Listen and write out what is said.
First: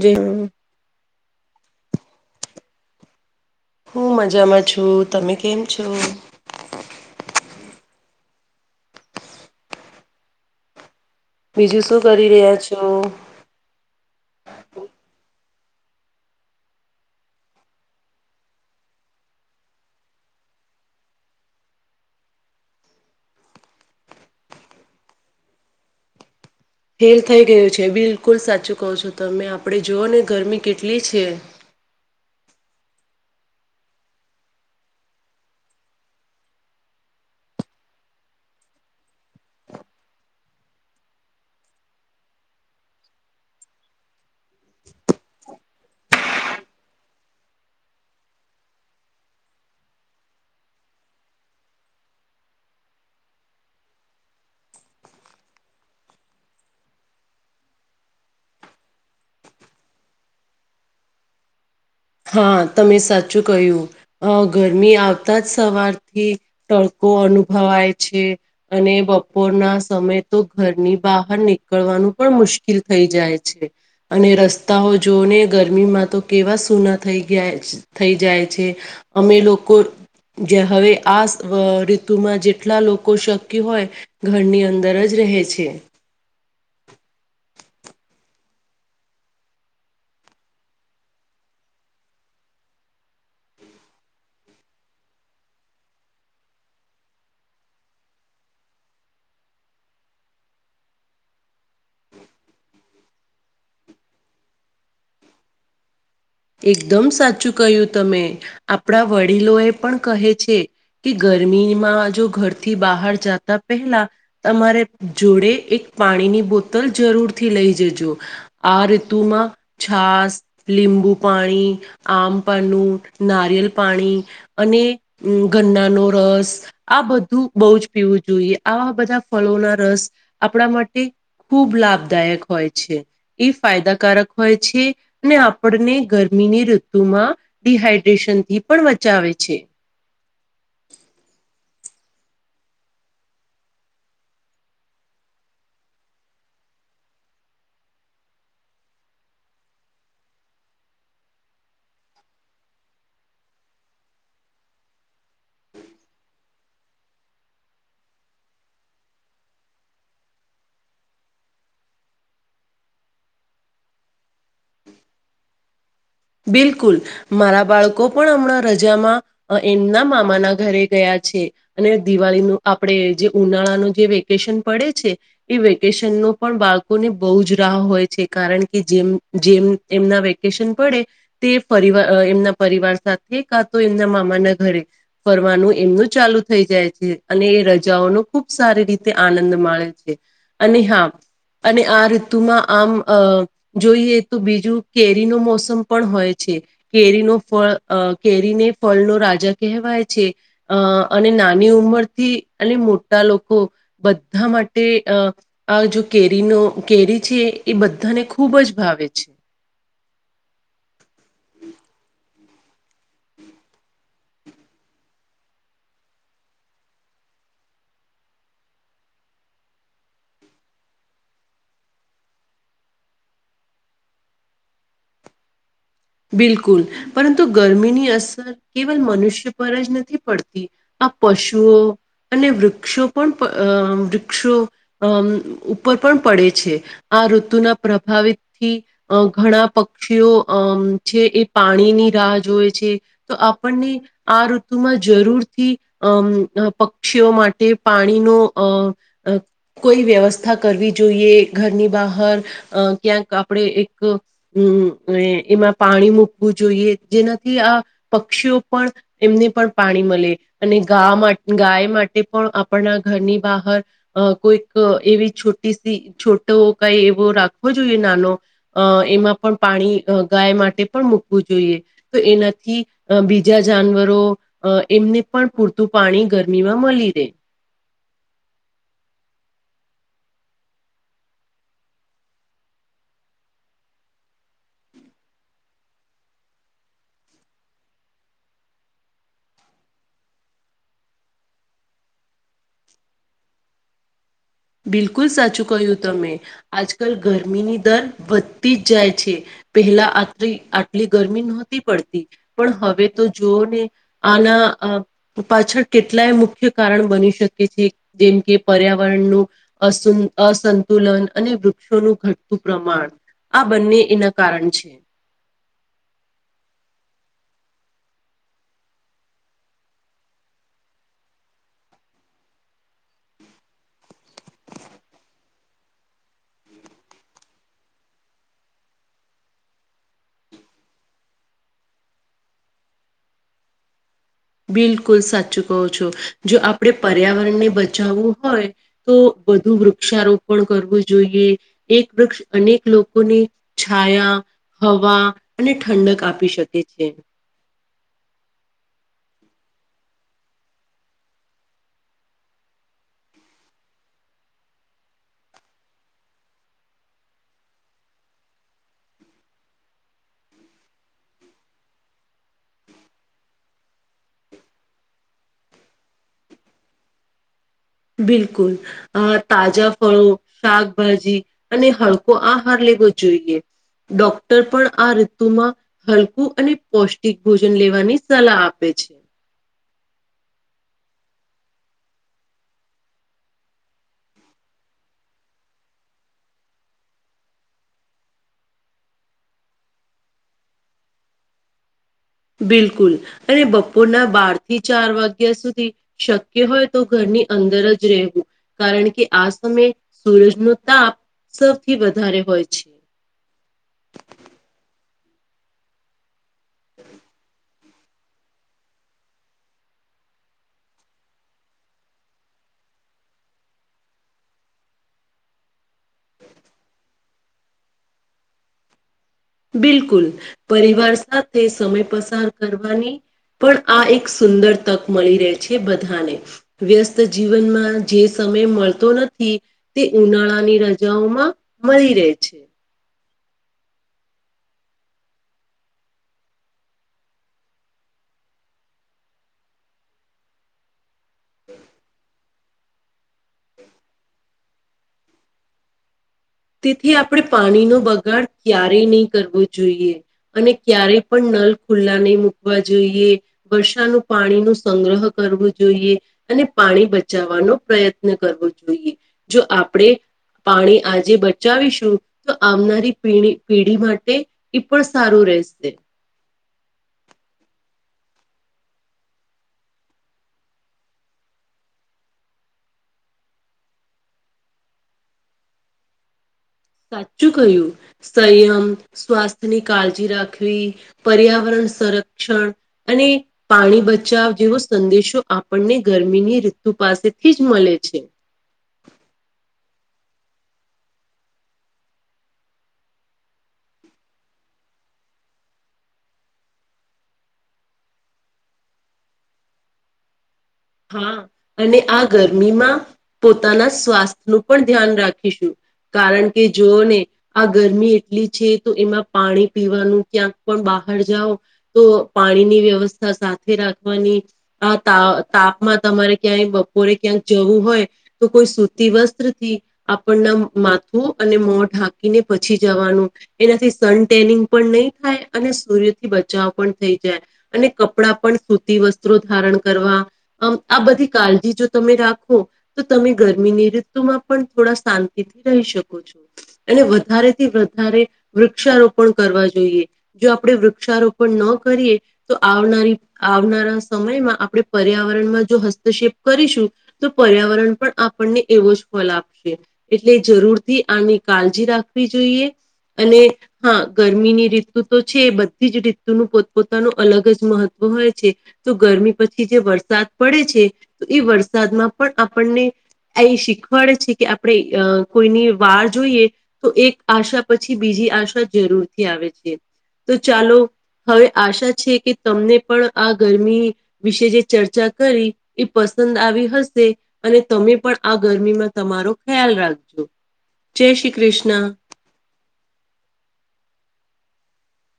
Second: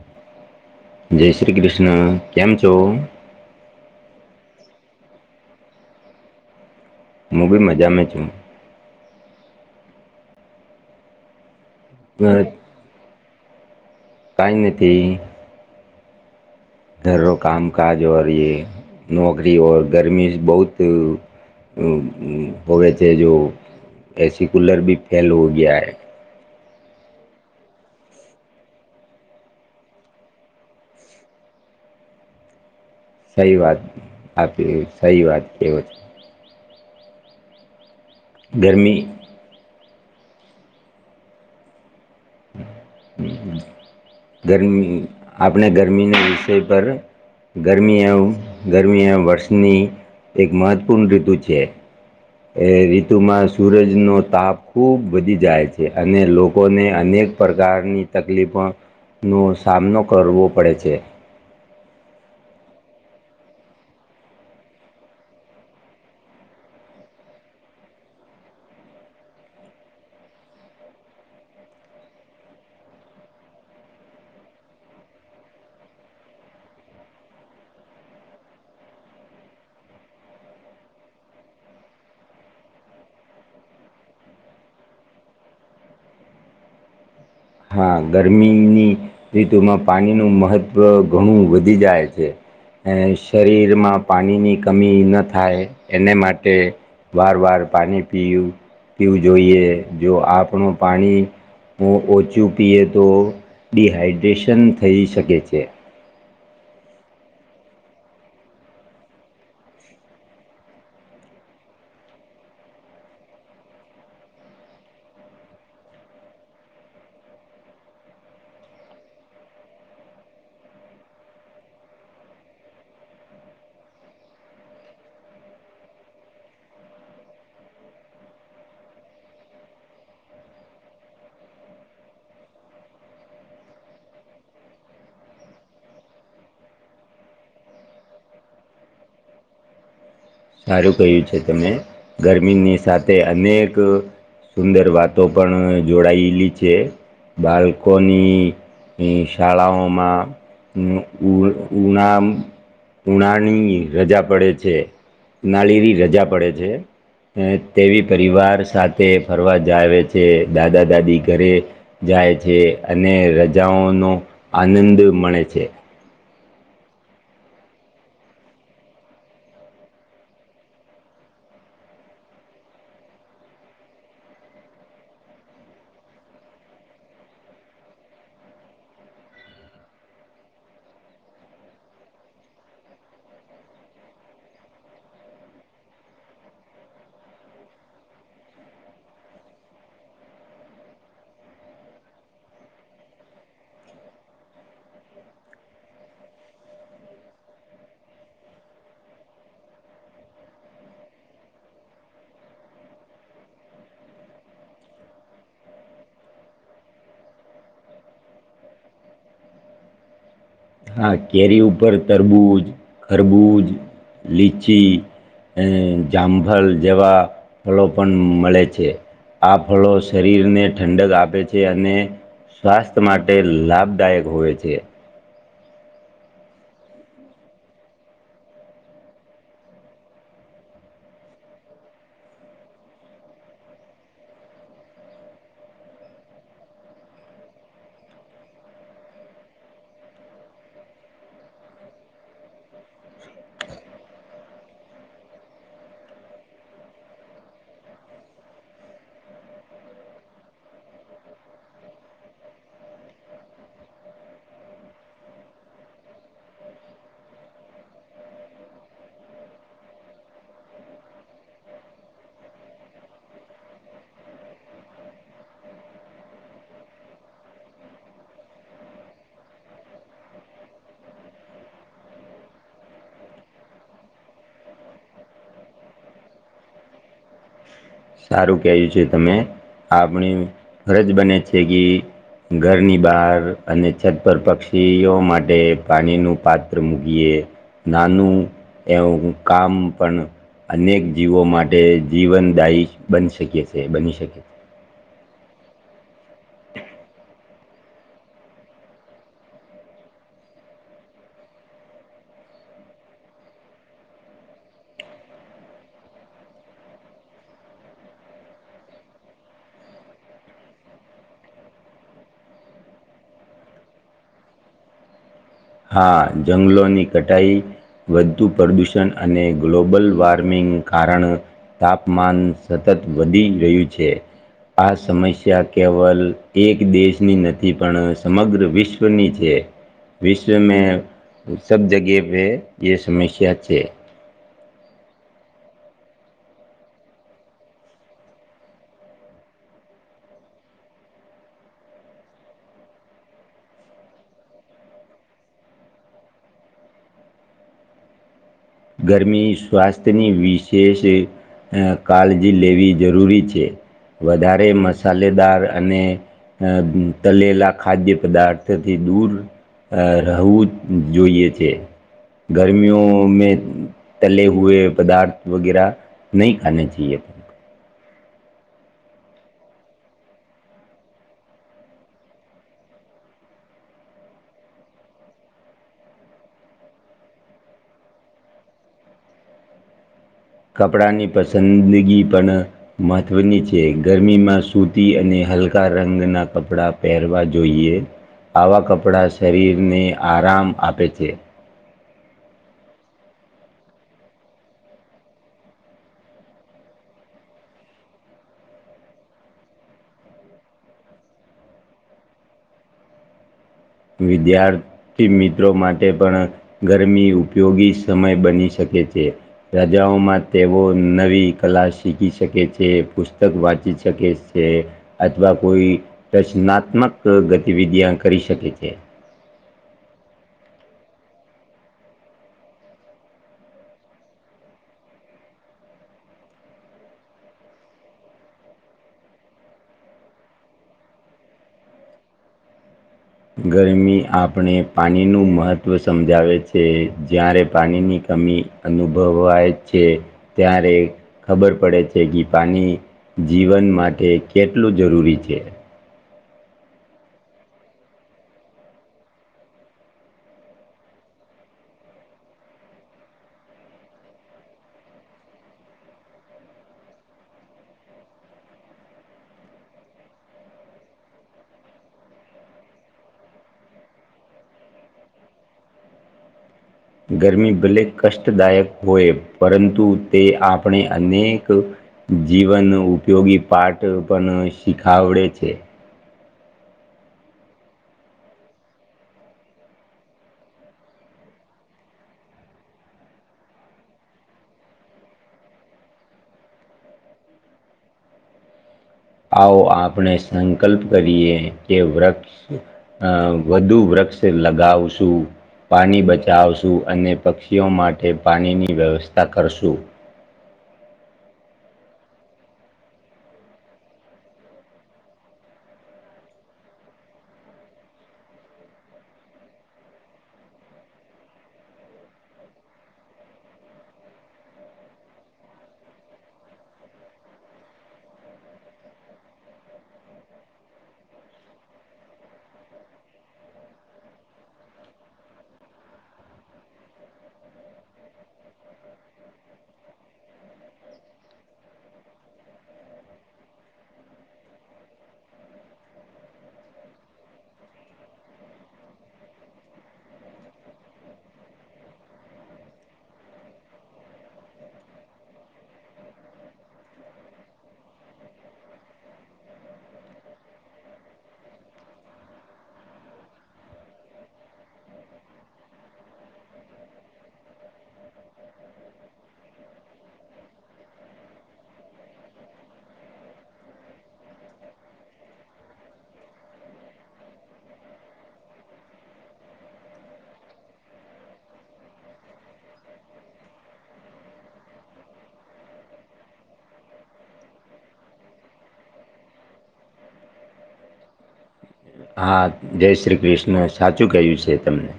જય હા જય શ્રી કૃષ્ણ કેમ છો? હું મજામાં છું તમે કેમ છો હું બી મજા માં છું બીજું શું કરી ઘર રહ્યા છો કંઈ નથી ઘરો કામકાજ ઓર એ નોકરીઓર ગરમી બહુત હમ હમ હોવે છેે જો એસી કૂુલર ભી ફેલ હો ગયા હૈ ફેલ થઈ ગયું છે બિલકુલ સાચું કહો છો તમે આપડે જોવો ને ગરમી કેટલી છે સહી વાત આપલી સહી વાત છે ગરમી હમ ગરમી આપણે ગરમીના વિષય પર ગરમી આવ ગરમી આ વર્ષની એક મહત્વપૂર્ણ ઋતુ છે એ ઋતુમાં સૂરજનો તાપ ખૂબ વધી જાય છે અને લોકોને અનેક પ્રકારની તકલીફો નો સામનો કરવો પડે છે હા તમે સાચું કહ્યું અ ગરમી આવતા જ સવારથી તડકો અનુભવાય છે અને બપોરના સમય તો ઘરની બહાર નીકળવાનું પણ મુશ્કેલ થઈ જાય છે અને રસ્તાઓ જોને ગરમીમાં તો કેવા સુના થઈ ગ્યા છ થઈ જાય છે અમે લોકો જે હવે આ સ ઋતુમાં જેટલા લોકો શક્ય હોય ઘરની અંદર જ રહે છે હા ગરમીની ઋતુમાં પાણીનું મહત્ત્વ ઘણું વધી જાય છે ને શરીરમાં પાણીની કમી ન થાય એને માટે વાર વાર પાણી પી પીવું જોઈએ જો આપણું પાણી હું ઓછું પીએ તો ડિહાઈડ્રેશન થઈ શકે છે એકદમ સાચું કહ્યું તમે આપણા વડીલો એ પણ કહે છે કે ગરમીમાં જો ઘરથી બહાર જતા પહેલા તમારે જોડે એક પાણીની બોતલ જરૂરથી લઈ જજો આ ઋતુમાં છાસ લીંબુ પાણી આમપનું નારયેલ પાણી અને અ ગન્ના નો રસ આ બધું બહુજ પીવું જોઈએ આવા બધા ફલોના રસ આપણા માટે ખૂબ લાભદાયક હોય છે એ ફાયદાકારક હોય છે અને આપણને ગરમીની ઋતુ માં ડિહાઈડ્રેશન થી પણ બચાવે છે સારું કહ્યું છે તમે ગરમીની સાથે અનેક સુંદર વાતો પણ જોડાયેલી છે બાલ્કોની ની શાળાઓમાં ઉ ઉ ઉનામ ઉનાની રજા પડે છે નાળીરી રજા પડે છે અ તેવી પરિવાર સાથે ફરવા જાવે છે દાદા દાદી ઘરે જાય છે અને રજાઓનો આનંદ મળે છે બિલકુલ મારા બાળકો પણ હમણાં રજામાં અ એમના મામાના ઘરે ગયા છે અને દિવાલી નું આપણેે જે ઉનાળાનું જે વેકેશન પડે છે એ વેકેશનનો પણ બાળકોને બહુ જ રાહ હોય છે કારણ કે જેમ જેમ એમના વેકેશન પડે. તે પરિવાર અ એમનાં પરિવાર સાથે કાતો એમનાં મામાના ઘરે ફરવાનું એમનું ચાલુ થઈ જાય છે અને એ રજાઓનો ખૂબ સારી રીતે આનંદ માણે છે. અને હા અને આ ઋતુમાં આમ અ જોઈએ તો બીજું કેરીનો મોસમ પણ હોય છે કેરીનો ફળ અ કેરીને ફળનો રાજા કહેવાય છે. અ અને નાની ઉંમરથી અને મોટા લોકો બધાં માટે અ આ જો કેરીનો કેરી છે એ બધાને ખૂબ જ ભાવે છે. હા, કેરી ઉપર તરબૂજ, ખરબૂજ, લીચી. એ જામફલ જેવાં ફલો પણ મલે છે. આ ફળો શરીરને ઠંડક આપે છે અને સ્વાસ્થ માટે લાભદાયક હોય છે. બિલકુલ પરંતુ ગરમીની અસર કેવલ મનુષ્ય પર જ નથી પડતી આ પશુઓ અને વૃક્ષો પણ અ વૃક્ષો અમ ઉપર પણ પડે છે. આ ઋતુના પ્રભાવિતથી અ ઘણાં પક્ષીઓ અમ છે એ પાણીની રાહ જોવે છે તો આપણને આ ઋતુમાં જરૂરથી અમ દ પક્ષીઓ માટે પાણીનો અ કોઈ વ્યવસ્થા કરવી જોઈએ, ઘરની બહાર અ ક્યાંક આપણે એક હમ્મ એ એમાં પાણી મૂકવું જોઈએ જેનાથી આ પક્ષીઓ પણ એમને પણ પાણી મળે અને ગા ગાય માટે પણ આપણા ઘરની બહાર અ કોઈક એવી છોટી સી છોટો કંઈ એવો રાખવો જોઈએ નાનો. અ એમાં પણ પાણી અ ગાય માટે પણ મૂકવું જોઈએ. તો એનાથી અ બીજા જાનવરો અ એમને પણ પૂરતું પાણી ગરમીમાં મલી રે. સારું કેયું છે તમે આપણી ફરજ બને છે કી ઘરની બહાર અને છત પર પક્ષીઓ માટે પાણીનું પાત્ર મૂકીએ. નાનું એઉ કામ પણ અનેક જીવો માટે જીવનદાયી બની શકે છીએ બની શકે. બિલકુલ સાચું કહ્યું તમે, આજકાલ ગરમીની દર વધતી જ જાય છે. પહેલા આત આટલી ગરમી નહોતી પડતી પણ હવે તો જોઓને. આન અ પાછળ કેટલાય મુખ્ય કારણ બની શકે છે જેમ કે પર્યાવરણનું અસુ અસંતુલન અને વૃક્ષોનું ઘટતું પ્રમાણ. આ બંને એના કારણ છે. હા જંગલોની કટાઈ વધતું પ્રદૂષણ અને ગ્લોબલ વોર્મિંગ કારણ તાપમાન સતત વધી રહ્યુ છે. આ સમસ્યા કેવલ એક દેશની નથી પણ સમગ્ર વિશ્વની છે. વિશ્વમે સબ જગે પે યે સમસ્યા છે. બિલકુલ સાચું કહો છો જો આપડે પર્યાવરણને બચાવવું હોય. તો વધું વૃક્ષારોપણ કરવું જોઈએ. એક વૃક્ષ અનેક લોકોની છાયા હવા અને ઠંડક આપી શકે છે. ગરમી સ્વાસ્થની વિશેષએ અ કાળજી લેવી જરૂરી છે વધારે મસાલેદાર અને અ તલેલા ખાદ્ય પદાર્થથી દૂર અ રહવું જ જોઈએ છે ગરમીઓમે તલે હુએ પદાર્થ વગેરા નહીં ખાને ચઈએ. બિલકુલ અ તાજા ફળો શાકભાજી અને હળકો આહાર લેવો જોઈએ. ડોક્ટર પણ આ ઋતુમાં હલકું અને પૌષ્ટિક ભોજન લેવાની સલાહ આપે છે. કપડાંની પસંદગી પણ મહત્વની છે ગરમીમાં સૂરતી અને હલકા રંગના કપડા પહેરવા જોઈએ. આવા કપડાં શરીરને આરામ આપે છે. બિલકુલ અને બપોરના બાર થી ચાર વાગ્યા સુધી શક્ય હોય તો ઘરની અંદર જ રહેવું કારણ કે આ સમયે સૂરજ નો તાપ સૌથી વધારે હોય છે. વિદ્યાર્થી મિત્રો માટે પણ ગરમી ઉપયોગી સમય બની શકે છે. રાજાઓમાં તેઓ નવી કલા શીખી શકે છે પુસ્તક વાંચી શકે છે. અથવા કોઈ રચનાત્મક ગતિવિધિયાં કરી શકે છે. બિલકુલ પરિવાર સાથે સમય પસાર કરવાની પણ આ એક સુંદર તક મળી રહે છે બધાને વ્યસ્ત જીવનમાં જે સમય મળતો નથી. તે ઉનાળાની રજાઓમાં મળી રહે છે. ગરમી આપણે પાણીનું મહત્ત્વ સમજાવે છે જ્યારે પાણીની કમી અનુભવાય છે ત્યારે ખબર પડે છે કે પાણી જીવન માટે કેટલું જરૂરી છે. તેથી આપડે પાણીનો બગાડ ક્યારેય ની કરવો જોઈએ. અને ક્યારેય પણ નલ ખુલ્લા નહી મૂકવા જોઈએ. વર્ષાનું પાણી નું સંગ્રહ કરવું જોઈએ. અને પાણી બચાવવાનો પ્રયત્ન કરવો જોઈએ જો આપડે પાણી આજે બ બચાવીશું તો આવનારી પેઢી માટે એ પણ સારું રહેશે. ગરમી ભલે કષ્ટદાયક હોય પરંતુ તે આપણે અનેક જીવન ઉપયોગી પાટ પણ શીખાવડે છે. સાચું કહ્યું સંયમ સ્વાસ્થ્યની કાળજી રાખવી પર્યાવરણ સંરક્ષણ અને પાણી બચાવ જેવો સંદેશો આપણને ગરમીની ઋતુ પાસેથી જ મળે છે. આવો આપડે સંકલ્પ કરીએ કે વૃક્ષ અ વધુ વૃક્ષ લગાવશું પાણી બચાવશું અને પક્ષીઓ માટે પાણીની વ્યવસ્થા કરશું. હા અને આ ગરમીમાં પોતાના સ્વાસ્થ્ય નું પણ ધ્યાન રાખીશું. કારણ કે જોઓને આ ગરમી એટલી છે તો એમાં પાણી પીવાનું ક્યાંક પણ બહાર જાઓ. તો પાણીની વ્યવસ્થા સાથે રાખવાની આ તા તાપમાં તમારે ક્યાંય બપોરે ક્યાંક જવું હોય તો કોઈ સૂતી વસ્ત્રથી આપણના માથું અને મો ઢાંકીને પછી જવાનું એનાથી સનટેનિંગ પણ નહીં થાય અને સૂર્યથી બચાવ પણ થઈ જાય. અને કપડાં પણ સૂતી વસ્ત્રો ધારણ કરવા. આમ આ બધી કાળજી જો તમે રાખો તો તમે ગરમીની ઋતુમાં પણ થોડા શાંતિ થી રહી શકો છો. એને વધારેથી વધારે વૃક્ષારોપણ કરવા જોઈએ. જો આપડે વૃક્ષારોપણ ન કરીએ. તો આવનારી આવનારા સમયમાં આપડે પર્યાવ જો હસ્તક્ષેપ કરીશું તો પર્યાવરણ પણ આપણને એવો જ ફલ આપશે એટલે જરૂરથી આની કાળજી રાખવી જોઈએ અને. હા ગરમીની ઋતુ તો છે એ બધી જ ઋતુનું પોતપોતાનું અલગ જ મહત્ત્વ હોય છે. તો ગરમી પછી જે વરસાદ પડે છે એ વરસાદમાં પણ આપણને. આ એ શીખવાડે છે કે આપણે કોઈની વાર જોઈએ. તો એક આશા પછી બીજી આશા જરૂર થી આવે છે. તો ચાલો હવે આશા છે કે તમને પણ આ ગરમી વિશે જે. ચર્ચા કરી એ પસંદ આવી હશે. અને તમે પણ આ ગરમીમાં તમારો ખ્યાલ રાખજો જય શ્રી કૃષ્ણ. હા જય શ્રી કૃષ્ણ સાચું કહ્યું છે તમને.